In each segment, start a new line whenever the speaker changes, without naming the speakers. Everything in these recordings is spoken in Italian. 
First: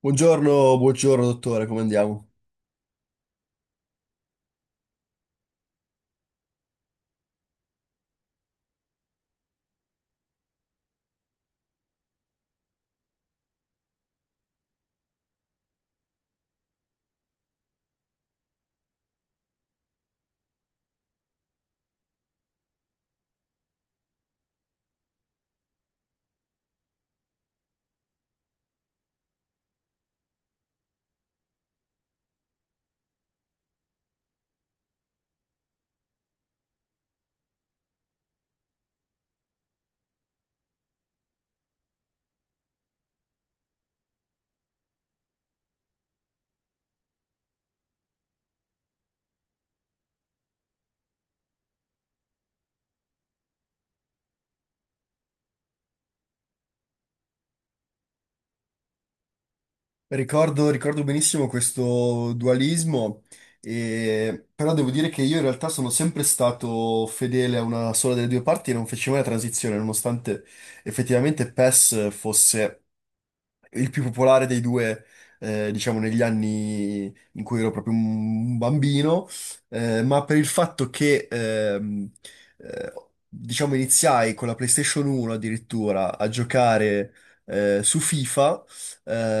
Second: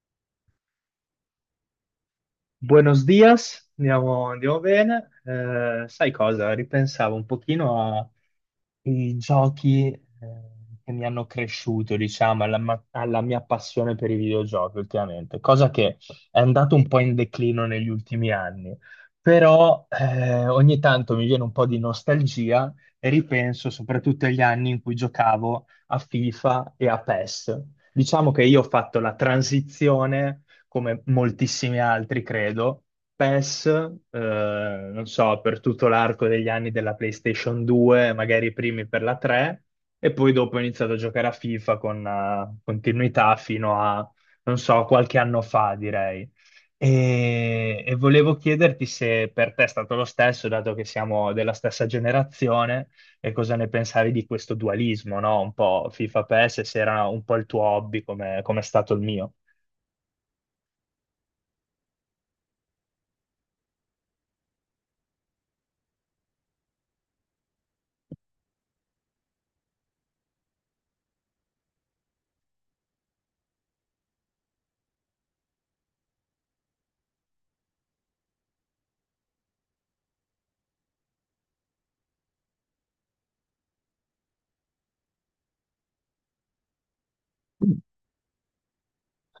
Buongiorno, buongiorno dottore, come andiamo?
Buenos dias, andiamo, andiamo bene. Sai cosa? Ripensavo un pochino ai giochi che mi hanno cresciuto, diciamo, alla mia passione per i videogiochi ultimamente, cosa che è andato un po' in declino negli ultimi anni, però ogni tanto mi viene un po' di nostalgia e ripenso soprattutto agli anni in cui giocavo a FIFA e a PES. Diciamo che io ho fatto la transizione come moltissimi altri, credo. PES, non so, per tutto l'arco degli anni della PlayStation 2, magari i primi per la 3, e poi dopo ho iniziato a giocare a FIFA con continuità fino a, non so, qualche anno fa, direi. E volevo chiederti se per te è stato lo stesso, dato che siamo della stessa generazione, e cosa ne pensavi di questo dualismo, no? Un po' FIFA PES, e se era un po' il tuo hobby, come è stato il mio.
Ricordo, ricordo benissimo questo dualismo, però devo dire che io in realtà sono sempre stato fedele a una sola delle due parti e non feci mai la transizione, nonostante effettivamente PES fosse il più popolare dei due, diciamo, negli anni in cui ero proprio un bambino, ma per il fatto che, eh, diciamo, iniziai con la PlayStation 1 addirittura a giocare, su FIFA,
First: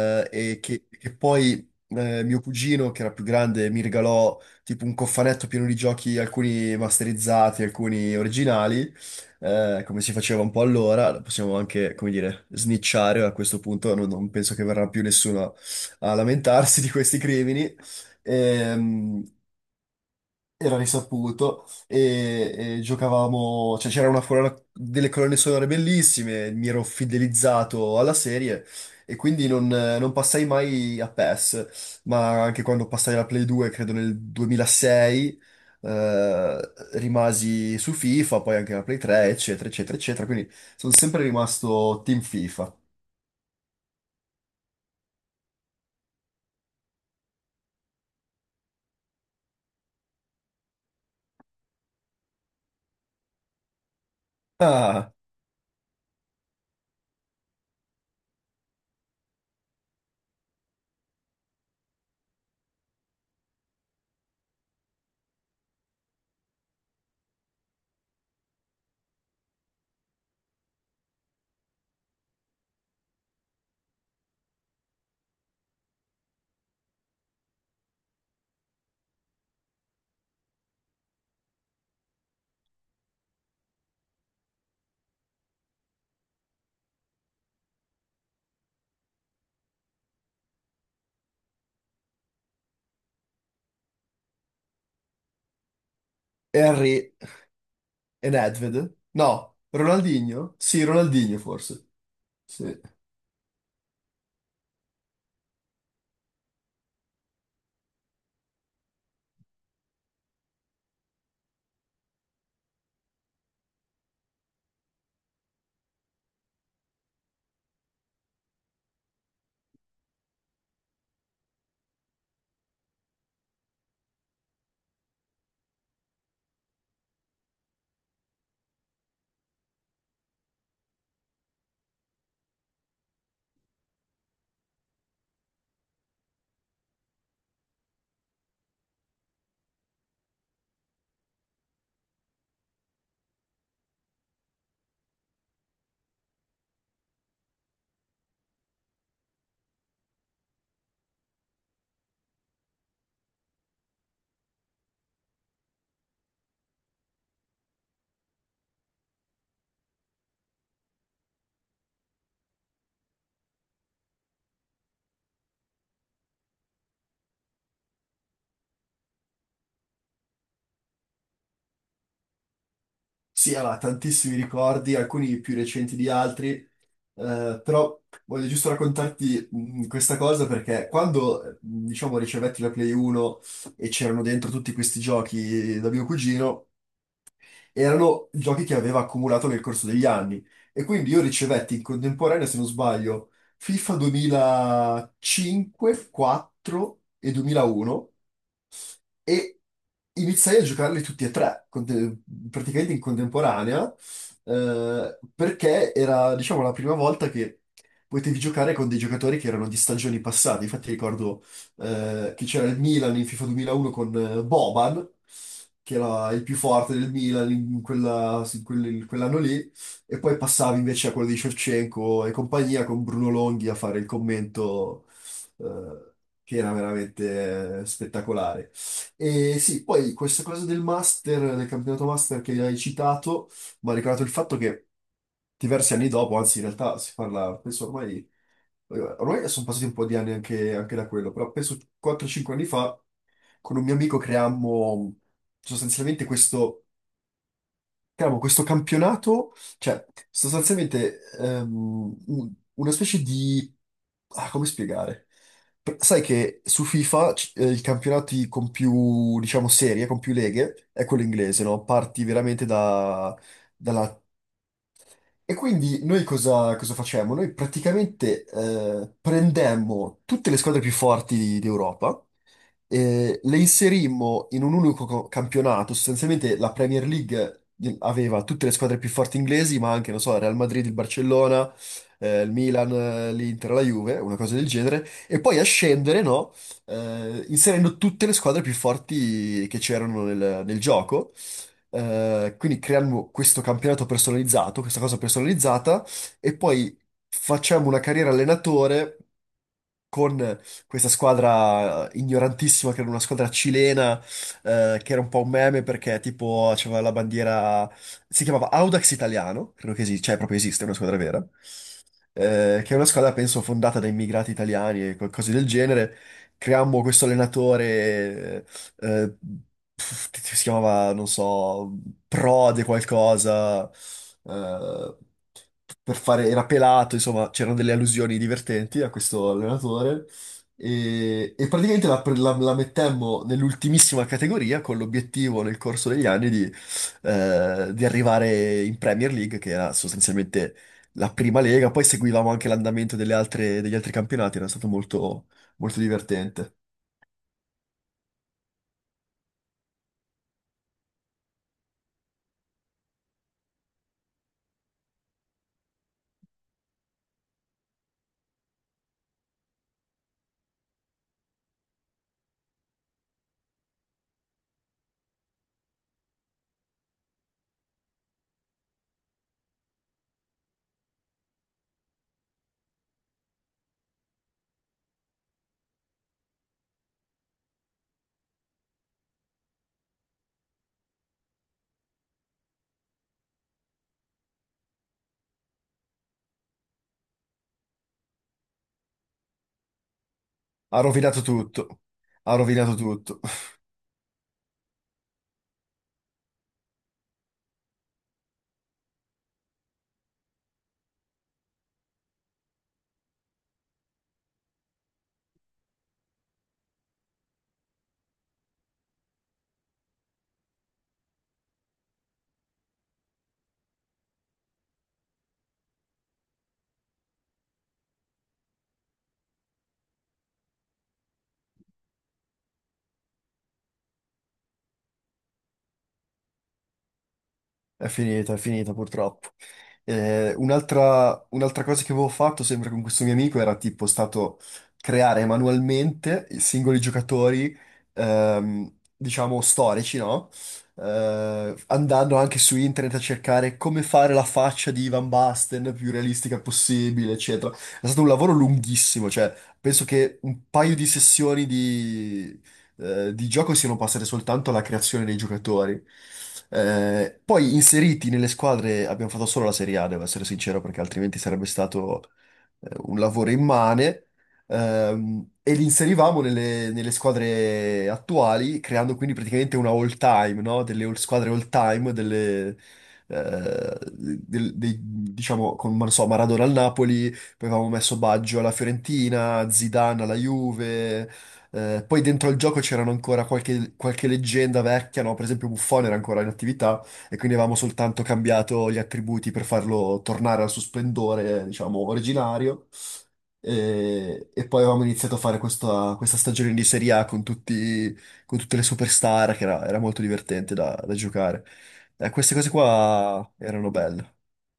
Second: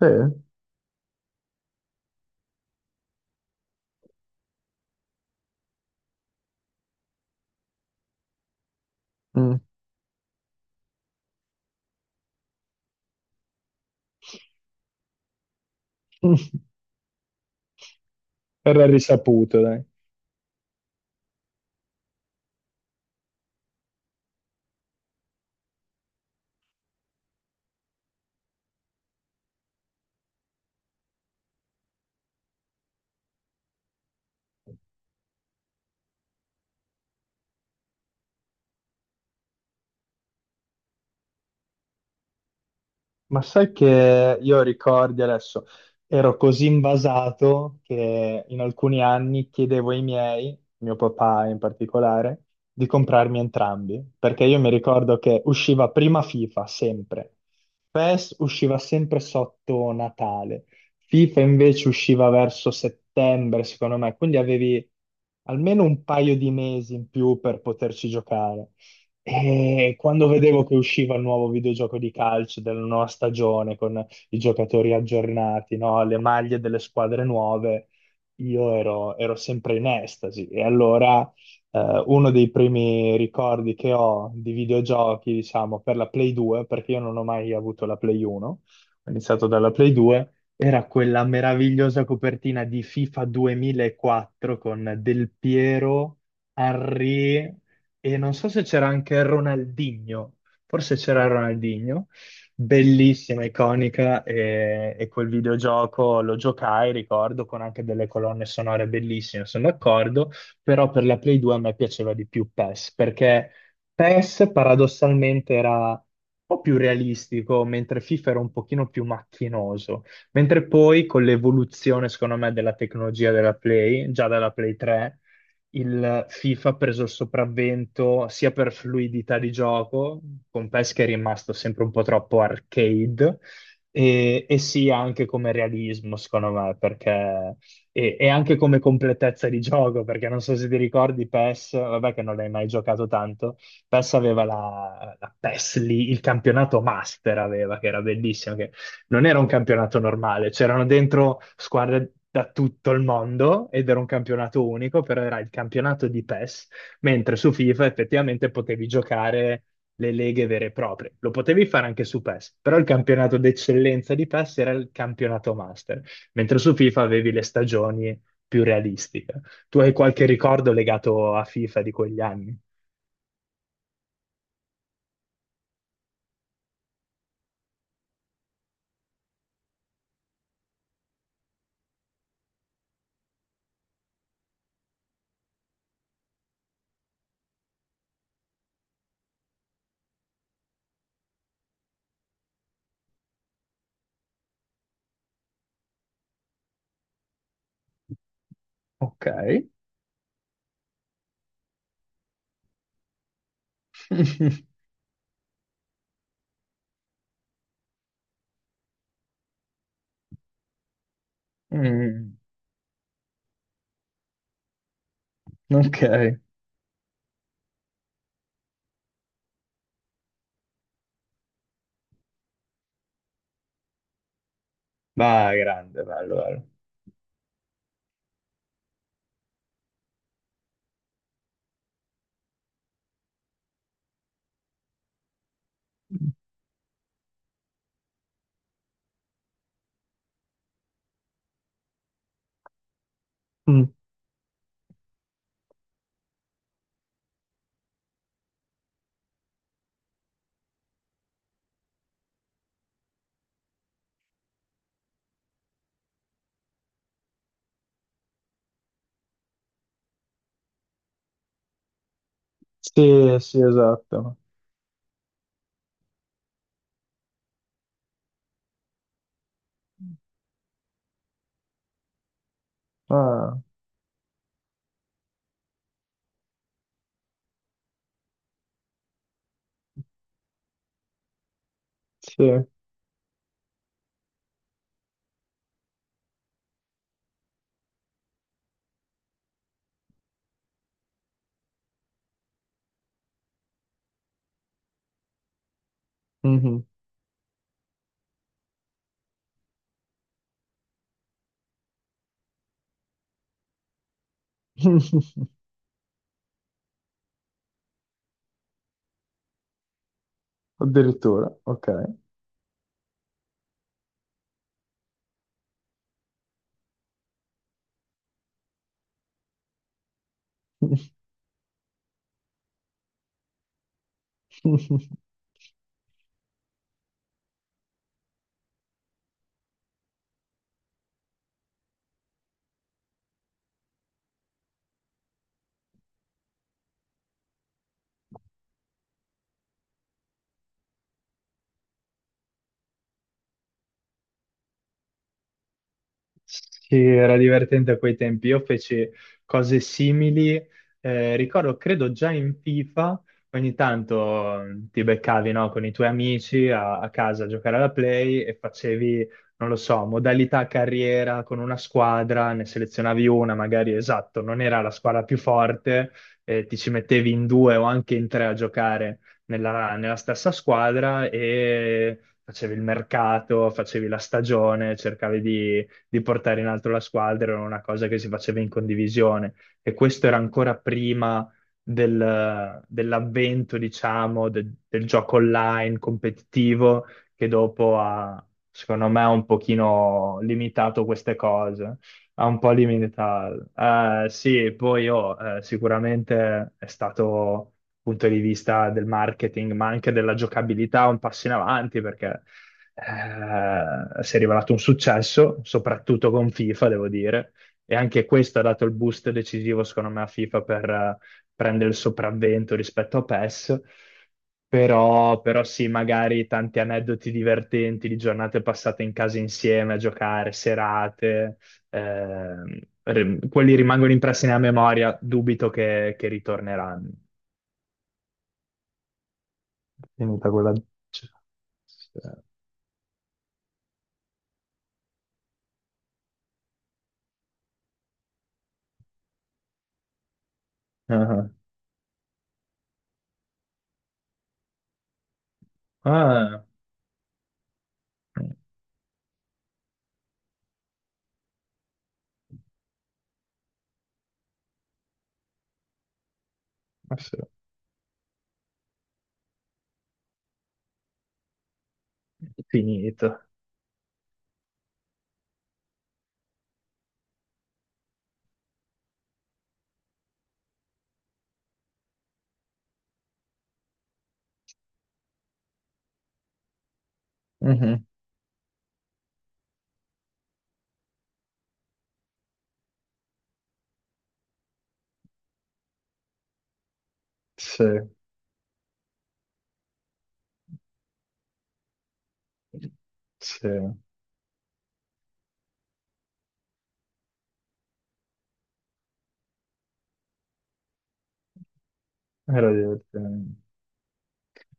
Sì.
e che poi, mio cugino, che era più grande, mi regalò tipo un cofanetto pieno di giochi, alcuni masterizzati, alcuni originali,
Mm.
come si faceva un po' allora, la possiamo anche, come dire, snicciare a questo punto, non penso che verrà più nessuno a lamentarsi di questi crimini.
Era
Ehm,
risaputo, dai.
Era risaputo e giocavamo, cioè c'era una colonna, delle colonne sonore bellissime, mi ero fidelizzato alla serie e quindi non passai mai a PES, ma anche quando passai alla Play 2, credo nel 2006, rimasi su FIFA, poi anche la Play 3, eccetera, eccetera, eccetera, quindi sono sempre rimasto team FIFA.
Ma sai che io ricordi adesso, ero così invasato che in alcuni anni chiedevo ai miei, mio papà in particolare, di comprarmi entrambi, perché io mi
Ah,
ricordo che usciva prima FIFA, sempre. PES usciva sempre sotto Natale. FIFA invece usciva verso settembre, secondo me, quindi avevi almeno un paio di mesi in più per poterci giocare. E quando vedevo che usciva il nuovo videogioco di calcio della nuova stagione con i giocatori aggiornati, no? Le maglie delle squadre nuove, io ero sempre in estasi. E allora uno dei primi ricordi che ho di videogiochi, diciamo, per la Play 2, perché io non ho mai avuto la Play 1, ho iniziato dalla Play 2, era quella meravigliosa copertina di FIFA 2004 con Del Piero,
Henry
Henry. E
e
non so se c'era
Nedved?
anche
No,
Ronaldinho,
Ronaldinho? Sì,
forse c'era
Ronaldinho forse.
Ronaldinho,
Sì.
bellissima, iconica, e quel videogioco lo giocai, ricordo, con anche delle colonne sonore bellissime, sono d'accordo, però per la Play 2 a me piaceva di più PES, perché PES paradossalmente era un po' più realistico, mentre FIFA era un pochino più macchinoso, mentre poi con l'evoluzione, secondo me, della tecnologia della Play, già dalla Play 3, il FIFA ha preso il sopravvento sia per fluidità di gioco, con PES che è rimasto sempre un po' troppo arcade, e sia anche come realismo, secondo me, perché, e anche come completezza di gioco, perché non so se ti ricordi PES, vabbè che non l'hai mai giocato tanto, PES aveva la PES lì, il campionato Master aveva, che era bellissimo, che non era un campionato normale, c'erano dentro squadre da tutto il mondo ed era un campionato unico, però era il campionato di PES, mentre su FIFA effettivamente potevi giocare le leghe vere e proprie. Lo potevi fare anche su PES, però il campionato d'eccellenza di PES era il campionato master, mentre su FIFA avevi le stagioni più realistiche. Tu hai qualche ricordo legato a FIFA di quegli anni?
Sì, aveva tantissimi ricordi, alcuni più recenti di altri, però voglio giusto raccontarti questa cosa perché quando, diciamo, ricevetti la Play 1 e c'erano dentro tutti questi giochi da mio cugino, erano giochi che aveva accumulato nel corso degli anni e quindi io ricevetti in contemporanea, se non sbaglio, FIFA 2005, 4 e 2001
Ok.
e iniziai a giocarli tutti e tre, praticamente in contemporanea, perché era, diciamo, la prima volta che potevi giocare con dei giocatori che erano di stagioni passate. Infatti ricordo
Mm,
che c'era il Milan in FIFA 2001 con Boban, che
ok.
era il più forte del Milan in in quell'anno lì, e poi passavi invece a quello di Shevchenko e compagnia con Bruno Longhi a fare il commento
Va, grande,
eh,
bello,
che
bello.
era veramente spettacolare. E sì, poi questa cosa del master, del campionato master che hai citato, mi ha ricordato il fatto che diversi anni dopo, anzi in realtà si parla, penso ormai sono passati un po' di anni anche da quello, però penso 4-5 anni fa con un
Mm.
mio amico creammo sostanzialmente questo Cavolo, questo campionato, cioè, sostanzialmente una specie di. Ah, come spiegare? Sai che su FIFA i campionati con più, diciamo, serie, con più leghe, è quello inglese, no? Parti veramente
Sì,
da,
sì, esatto.
e quindi noi cosa facemmo? Noi praticamente prendemmo tutte le squadre più forti d'Europa,
Ah,
le inserimmo in un unico campionato, sostanzialmente la Premier League aveva tutte le squadre più forti inglesi, ma anche, non so, il Real Madrid, il Barcellona, il
sì.
Milan, l'Inter, la Juve, una cosa del genere, e poi a scendere, no, inserendo tutte le squadre più forti che c'erano nel gioco. Quindi creiamo questo campionato personalizzato, questa cosa personalizzata, e
Mhm.
poi facciamo una carriera allenatore con questa squadra ignorantissima, che era una squadra cilena, che era un po' un meme perché tipo aveva la bandiera, si chiamava Audax Italiano, credo che esista, cioè proprio esiste, è una squadra vera
Addirittura, ok.
che è una squadra, penso, fondata da immigrati italiani e cose del genere. Creammo questo allenatore, eh, che si chiamava, non so, Prode qualcosa, eh, per fare, era pelato, insomma, c'erano delle allusioni divertenti a questo allenatore. E praticamente la mettemmo nell'ultimissima categoria con l'obiettivo nel corso degli anni di arrivare in Premier League, che era sostanzialmente la prima lega, poi seguivamo anche l'andamento degli altri campionati, era stato molto, molto divertente.
Sì, era divertente a quei tempi. Io feci cose simili. Ricordo, credo già in FIFA, ogni tanto ti beccavi, no, con i tuoi amici a casa a giocare alla Play e facevi, non lo so, modalità carriera con una squadra, ne selezionavi una, magari esatto, non era la squadra più forte, ti ci mettevi in due o anche in tre a giocare nella stessa squadra e facevi il mercato, facevi la stagione, cercavi di portare in alto la squadra, era una cosa che si faceva in condivisione e questo era ancora prima dell'avvento, diciamo, del gioco online competitivo che dopo ha, secondo me, un pochino
Ha
limitato queste
rovinato
cose.
tutto,
Ha
ha
un po'
rovinato tutto.
limitato. Sì, poi oh, sicuramente è stato punto di vista del marketing, ma anche della giocabilità, un passo in avanti, perché si è rivelato un successo, soprattutto con FIFA, devo dire, e anche questo ha dato il boost decisivo, secondo me, a FIFA per prendere il sopravvento rispetto a PES. Però sì, magari tanti aneddoti divertenti di giornate passate in casa insieme a giocare, serate, quelli rimangono impressi nella memoria, dubito che ritorneranno.
È finita purtroppo.
Finita quella.
Un'altra cosa che avevo fatto sempre con questo mio amico era tipo stato creare manualmente i singoli giocatori, diciamo, storici, no?
Ah,
Andando anche su internet a cercare come fare la faccia di Van Basten più realistica
ah.
possibile, eccetera. È stato un lavoro lunghissimo, cioè penso che un paio di sessioni di gioco siano passate soltanto alla creazione dei giocatori.
Ah, sì.
Poi inseriti nelle squadre abbiamo fatto solo la Serie A, devo essere sincero, perché altrimenti sarebbe stato un
Finito.
lavoro immane. E li inserivamo nelle squadre attuali, creando quindi praticamente una all time, no? Delle squadre all time, diciamo, con non so, Maradona al Napoli, poi avevamo
Mhm.
messo Baggio alla Fiorentina, Zidane alla Juve, poi dentro al gioco c'erano ancora qualche leggenda vecchia, no? Per esempio Buffon era ancora in attività e quindi avevamo
Sì,
soltanto cambiato gli attributi per farlo tornare al suo splendore, diciamo, originario.
sì,
E poi avevamo iniziato a fare questa stagione di Serie A con tutti, con tutte le superstar, che era molto divertente da giocare. Queste cose
era
qua
divertente.
erano belle.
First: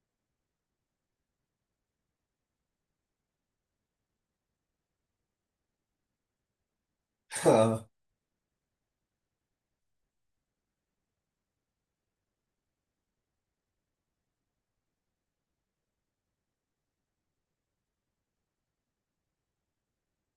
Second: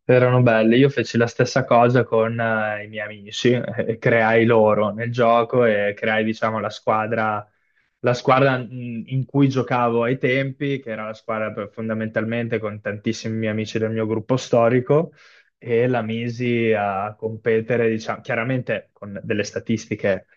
Erano belle, io feci la stessa cosa con i miei amici, e creai loro nel gioco e creai, diciamo,
Ah,
la squadra in cui giocavo ai tempi, che era la squadra fondamentalmente con tantissimi miei amici del mio gruppo storico, e la misi a competere, diciamo, chiaramente con delle statistiche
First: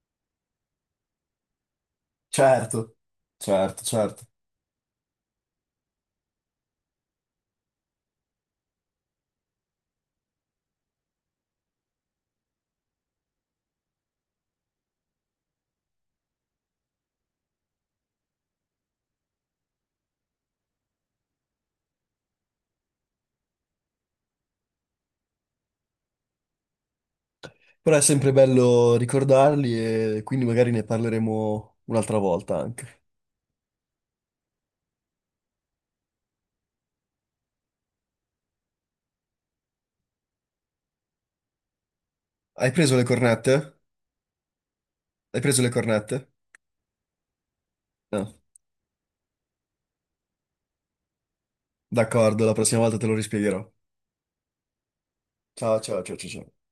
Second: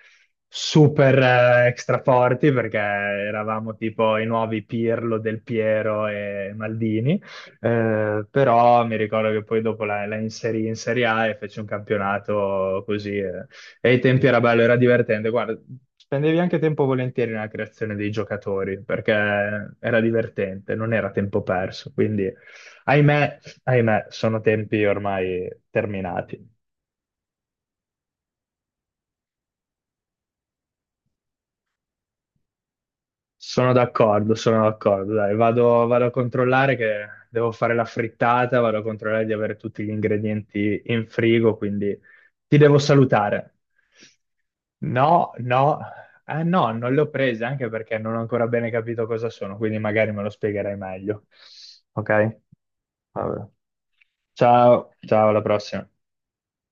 super extra forti, perché
certo,
eravamo
certo,
tipo i
certo.
nuovi Pirlo, Del Piero e Maldini però mi ricordo che poi dopo la inserì in Serie A e fece un campionato così. E ai tempi era bello, era divertente. Guarda, spendevi anche tempo volentieri nella creazione dei giocatori perché era divertente, non era tempo perso. Quindi, ahimè, ahimè, sono tempi ormai terminati.
Però è sempre bello ricordarli e quindi magari ne parleremo un'altra volta anche.
Sono d'accordo, sono d'accordo. Dai, vado a controllare che devo fare la frittata, vado a controllare di avere tutti gli ingredienti in frigo, quindi ti
Hai
devo
preso le cornette?
salutare. No,
Hai preso le
no,
cornette?
ah no, non le ho prese anche perché non ho
No.
ancora bene capito cosa sono, quindi magari me lo spiegherai meglio. Ok?
D'accordo, la prossima volta te lo
Vabbè.
rispiegherò.
Ciao, ciao, alla
Ciao,
prossima.
ciao, ciao, ciao. Ciao.